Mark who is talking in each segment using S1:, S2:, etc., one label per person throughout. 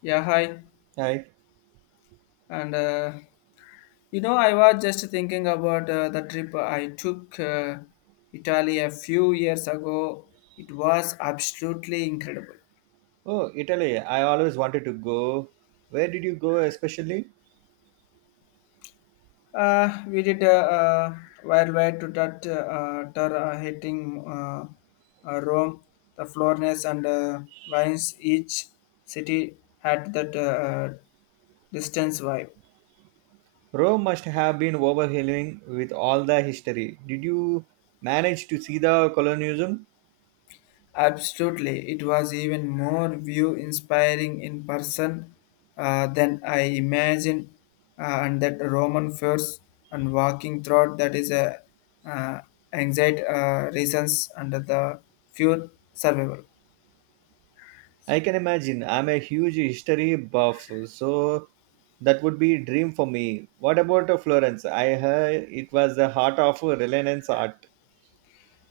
S1: Yeah, hi.
S2: Hi.
S1: And I was just thinking about the trip I took Italy a few years ago. It was absolutely incredible.
S2: Oh, Italy. I always wanted to go. Where did you go especially?
S1: We did a worldwide to that tour hitting Rome, the Florence and Vines. Each city had that distance vibe.
S2: Rome must have been overwhelming with all the history. Did you manage to see the colonialism?
S1: Absolutely, it was even more view inspiring in person than I imagined, and that Roman force and walking through that is a uh, anxiety reasons under the few survival.
S2: I can imagine. I'm a huge history buff, so that would be a dream for me. What about Florence? I heard it was the heart of Renaissance art.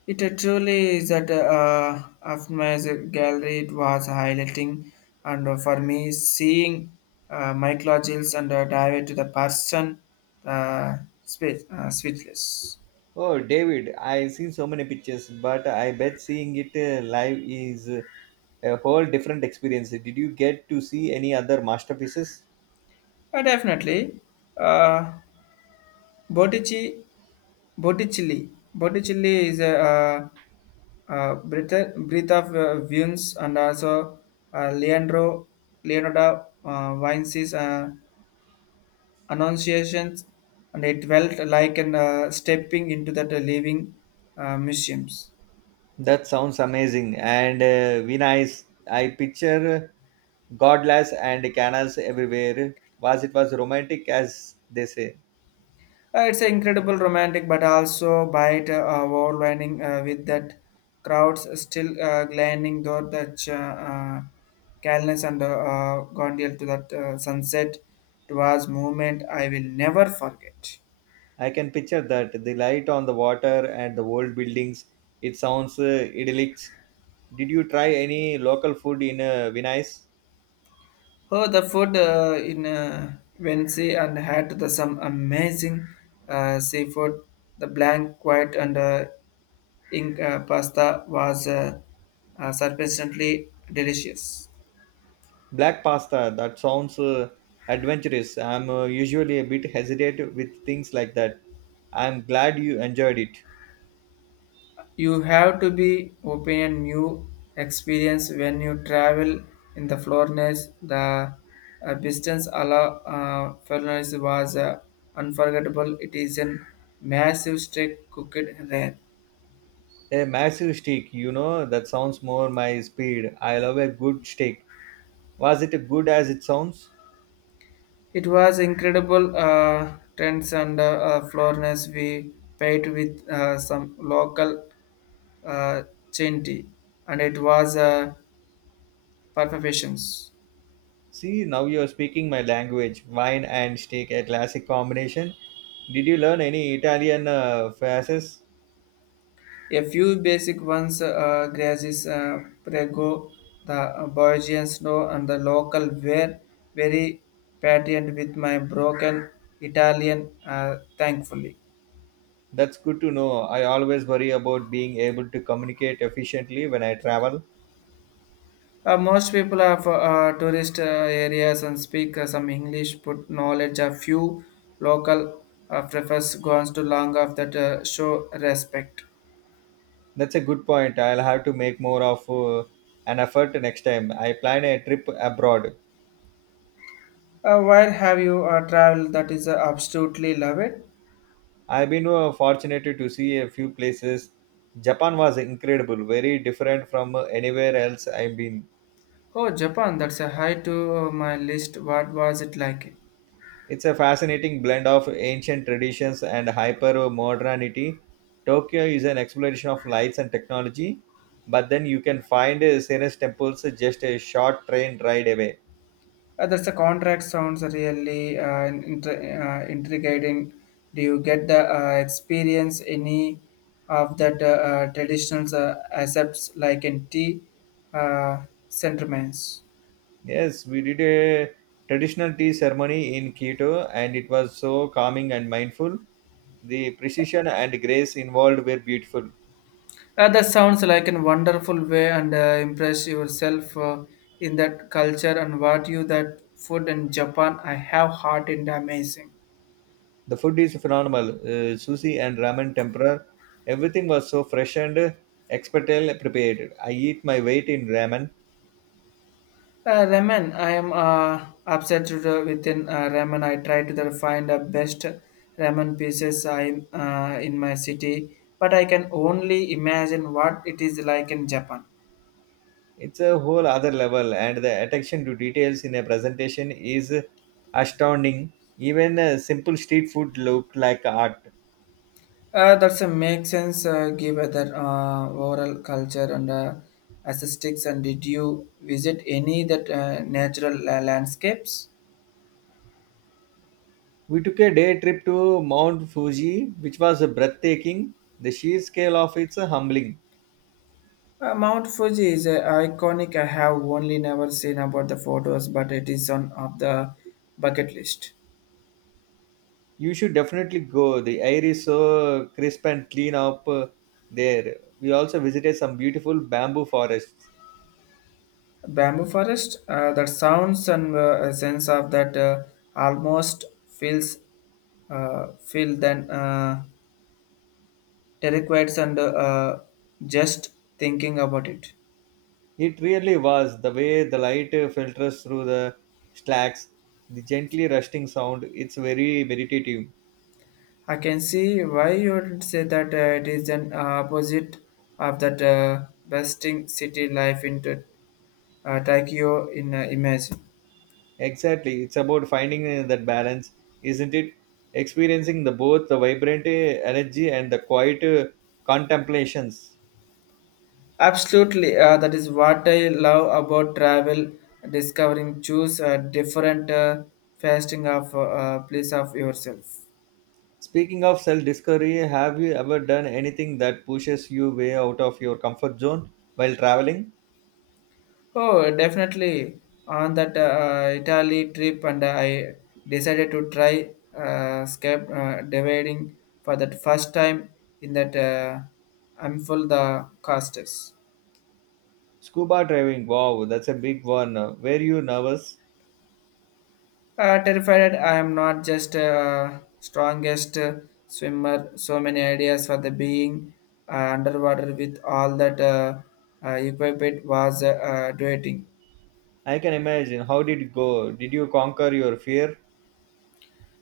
S1: It truly is that of my gallery it was highlighting, and for me seeing Michael Giles and dive to the person uh, speechless.
S2: Oh, David, I've seen so many pictures, but I bet seeing it live is a whole different experience. Did you get to see any other masterpieces?
S1: Definitely. Uh, Botticelli, Botticelli is a breath of Vunes and also uh, Leandro, Leonardo Vinci's Annunciations, and it felt like an stepping into that living museums.
S2: That sounds amazing. And Vina is, I picture godlass and canals everywhere. Was it was romantic as they say?
S1: It's an incredible romantic, but also bite overwhelming with that crowds still gliding though the calmness and gondial to that sunset. It was moment I will never forget.
S2: I can picture that the light on the water and the old buildings. It sounds idyllic. Did you try any local food in Venice?
S1: Oh, the food in Wednesday and had the, some amazing seafood. The blank, white and ink pasta was surprisingly delicious.
S2: Black pasta, that sounds adventurous. I'm usually a bit hesitant with things like that. I'm glad you enjoyed it.
S1: You have to be open and new experience when you travel in the Florence. The distance ala Florence was unforgettable. It is a massive steak cooked there.
S2: A massive steak, you know, that sounds more my speed. I love a good steak. Was it good as it sounds?
S1: It was incredible trends and Florence we paid with some local uh, chinti and it was perfections.
S2: See, now you're speaking my language. Wine and steak, a classic combination. Did you learn any Italian phrases?
S1: A few basic ones grasses, prego, the Belgian snow, and the local were very patient with my broken Italian, thankfully.
S2: That's good to know. I always worry about being able to communicate efficiently when I travel.
S1: Most people of tourist areas and speak some English, but knowledge a few local prefers goes to long of that show respect.
S2: That's a good point. I'll have to make more of an effort next time. I plan a trip abroad.
S1: Where have you traveled that is absolutely love it?
S2: I've been fortunate to see a few places. Japan was incredible, very different from anywhere else I've been.
S1: Oh, Japan, that's a high to my list. What was it like?
S2: It's a fascinating blend of ancient traditions and hyper modernity. Tokyo is an exploration of lights and technology, but then you can find Senes temples just a short train ride away.
S1: That's a contract sounds really intriguing. Do you get the experience any of that traditional accepts like in tea uh, sentiments?
S2: Yes, we did a traditional tea ceremony in Quito, and it was so calming and mindful. The precision and grace involved were beautiful.
S1: That sounds like a wonderful way and impress yourself in that culture and what you that food in Japan I have heard and amazing.
S2: The food is phenomenal. Sushi and ramen tempura, everything was so fresh and expertly prepared. I eat my weight in ramen.
S1: Ramen. I am upset with, within ramen. I try to find the best ramen pieces I in my city, but I can only imagine what it is like in Japan.
S2: It's a whole other level, and the attention to details in a presentation is astounding. Even simple street food looked like art.
S1: That's a make sense given that oral culture and aesthetics. And did you visit any that natural landscapes?
S2: We took a day trip to Mount Fuji, which was breathtaking. The sheer scale of it's humbling.
S1: Mount Fuji is iconic. I have only never seen about the photos, but it is on of the bucket list.
S2: You should definitely go. The air is so crisp and clean up there. We also visited some beautiful bamboo forests.
S1: Bamboo forest that sounds and a sense of that almost feels feel then terrified and just thinking about it.
S2: It really was the way the light filters through the slacks, the gently rusting sound. It's very meditative.
S1: I can see why you would say that it is an opposite of that besting city life into Tokyo in imagine.
S2: Exactly. It's about finding that balance, isn't it? Experiencing the both the vibrant energy and the quiet contemplations.
S1: Absolutely, that is what I love about travel. Discovering, choose a different fasting of place of yourself.
S2: Speaking of self discovery, have you ever done anything that pushes you way out of your comfort zone while traveling?
S1: Oh, definitely. On that Italy trip, and I decided to try scap dividing for that first time in that I'm full the casters.
S2: Scuba diving, wow, that's a big one. Were you nervous?
S1: Terrified, I am not just strongest swimmer. So many ideas for the being underwater with all that equipment was doing.
S2: I can imagine. How did it go? Did you conquer your fear?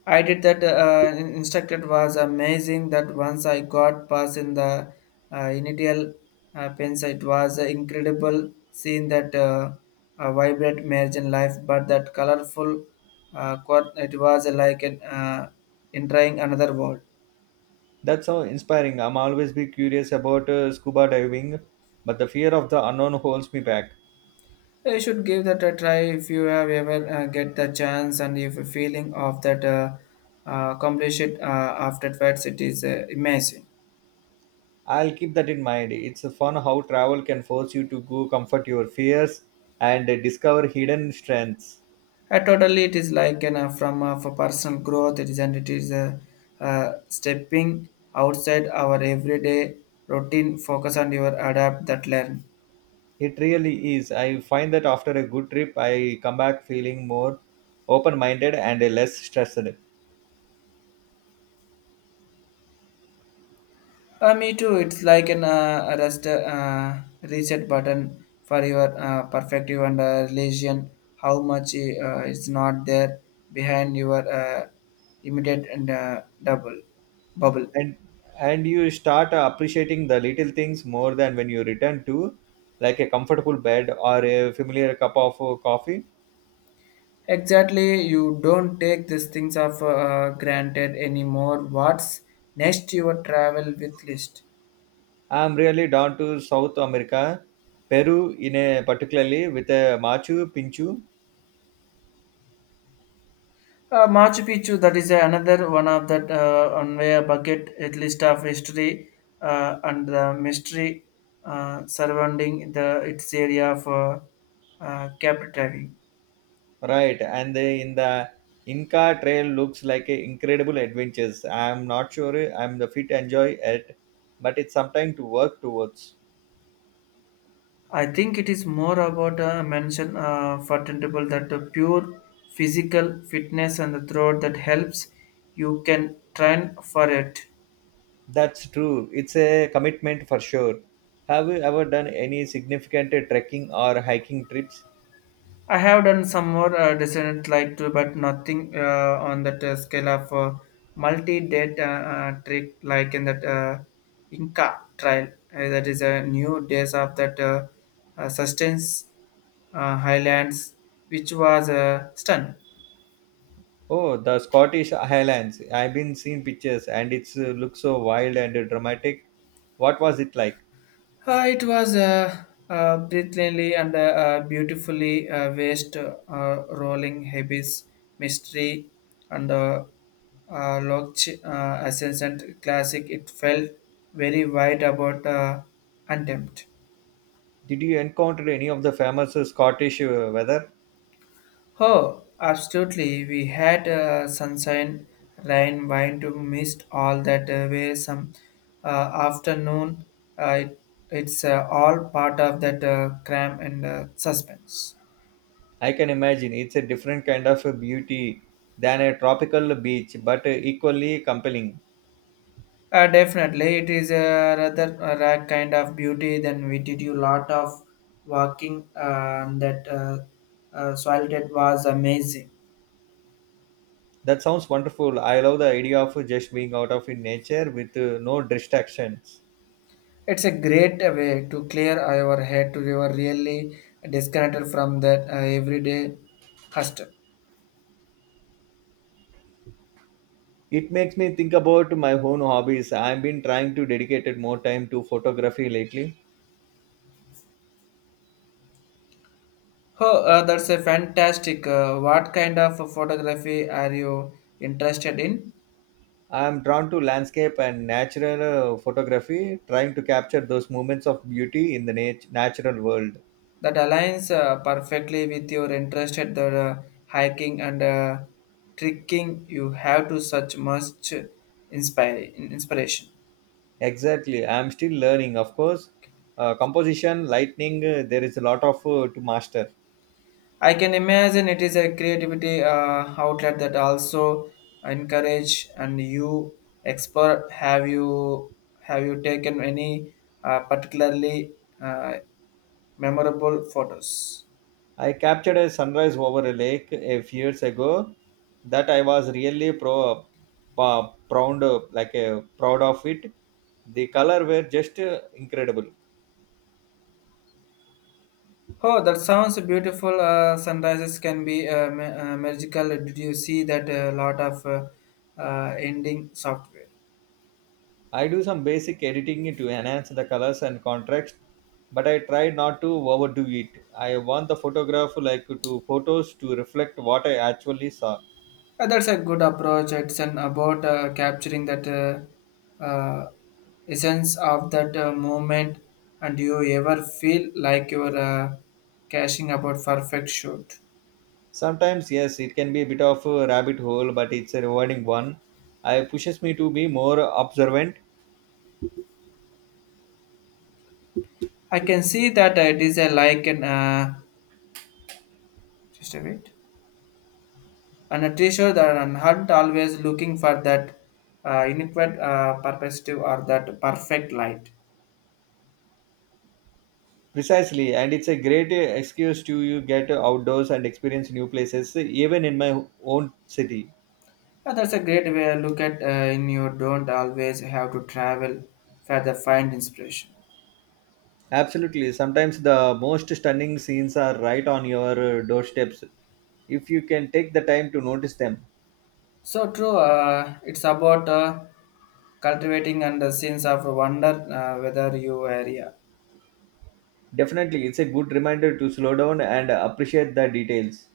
S1: I did that. Instructed was amazing. That once I got past in the initial pens, it was incredible seeing that vibrant margin life. But that colorful quad, it was like an entering another world.
S2: That's so inspiring. I'm always be curious about scuba diving, but the fear of the unknown holds me back.
S1: You should give that a try if you have ever get the chance and if feeling of that completion afterwards it is amazing.
S2: I'll keep that in mind. It's fun how travel can force you to go comfort your fears and discover hidden strengths.
S1: Totally, it is like an, from for personal growth. It is and it is stepping outside our everyday routine. Focus on your adapt that learn.
S2: It really is. I find that after a good trip, I come back feeling more open-minded and less stressed.
S1: Me too. It's like an reset button for your perspective and religion. How much is not there behind your immediate and double bubble.
S2: And and you start appreciating the little things more than when you return to, like a comfortable bed or a familiar cup of coffee.
S1: Exactly. You don't take these things of granted anymore. What's next? Your travel with list.
S2: I'm really down to South America, Peru in a particularly with a Machu Picchu.
S1: Machu Picchu, that is another one of that on my bucket at least of history and the mystery surrounding the its area of captivating.
S2: Right, and they in the Inca Trail looks like a incredible adventures. I'm not sure I'm the fit enjoy it, but it's something to work towards.
S1: I think it is more about a mention for tentable that the pure physical fitness and the throat that helps you can train for it.
S2: That's true. It's a commitment for sure. Have you ever done any significant trekking or hiking trips?
S1: I have done some more designs like to, but nothing on that scale of multi-date trick like in that Inca trial. That is a new days of that sustenance highlands, which was a stun.
S2: Oh, the Scottish Highlands. I've been seeing pictures and it's looks so wild and dramatic. What was it like?
S1: It was brilliantly and beautifully vast, rolling habits, mystery, and Loch Ascendant classic. It felt very wide about attempt.
S2: Did you encounter any of the famous Scottish weather?
S1: Oh, absolutely. We had sunshine, rain, wine to mist all that way. Some uh, afternoon, uh, it, it's all part of that crime and suspense.
S2: I can imagine it's a different kind of a beauty than a tropical beach, but equally compelling.
S1: Definitely, it is a rather a rare kind of beauty. Then we did a lot of walking, and that soil that was amazing.
S2: That sounds wonderful. I love the idea of just being out of in nature with no distractions.
S1: It's a great way to clear our head to your really disconnected from that everyday hustle.
S2: It makes me think about my own hobbies. I've been trying to dedicate more time to photography lately.
S1: Oh, that's a fantastic. What kind of photography are you interested in?
S2: I'm drawn to landscape and natural photography, trying to capture those moments of beauty in the natural world.
S1: That aligns perfectly with your interest at the hiking and trekking. You have to such much inspire inspiration.
S2: Exactly. I'm still learning, of course. Composition, lightning, there is a lot of to master.
S1: I can imagine it is a creativity outlet that also encourage and you explore. Have you taken any particularly uh, memorable photos?
S2: I captured a sunrise over a lake a few years ago that I was really proud of it. The color were just incredible.
S1: Oh, that sounds beautiful. Sunrises can be magical. Did you see that a lot of ending software?
S2: I do some basic editing to enhance the colors and contrast, but I try not to overdo it. I want the photograph like to photos to reflect what I actually saw.
S1: That's a good approach. It's an about capturing that essence of that moment. And do you ever feel like you're cashing about perfect shoot?
S2: Sometimes, yes, it can be a bit of a rabbit hole, but it's a rewarding one. I pushes me to be more observant.
S1: I can see that it is a like an just a bit, and a treasure that and hunt always looking for that inadequate perspective or that perfect light.
S2: Precisely, and it's a great excuse to you get outdoors and experience new places, even in my own city.
S1: That's a great way to look at in you don't always have to travel for the find inspiration.
S2: Absolutely, sometimes the most stunning scenes are right on your doorsteps if you can take the time to notice them.
S1: So true, it's about cultivating and the sense of wonder whether you area.
S2: Definitely, it's a good reminder to slow down and appreciate the details.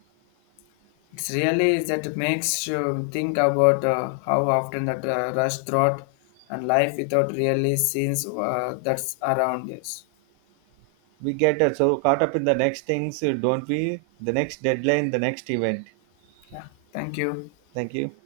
S1: It's really is that makes you think about how often that rush throughout and life without really seeing that's around us.
S2: We get so caught up in the next things, don't we? The next deadline, the next event.
S1: Yeah, thank you.
S2: Thank you.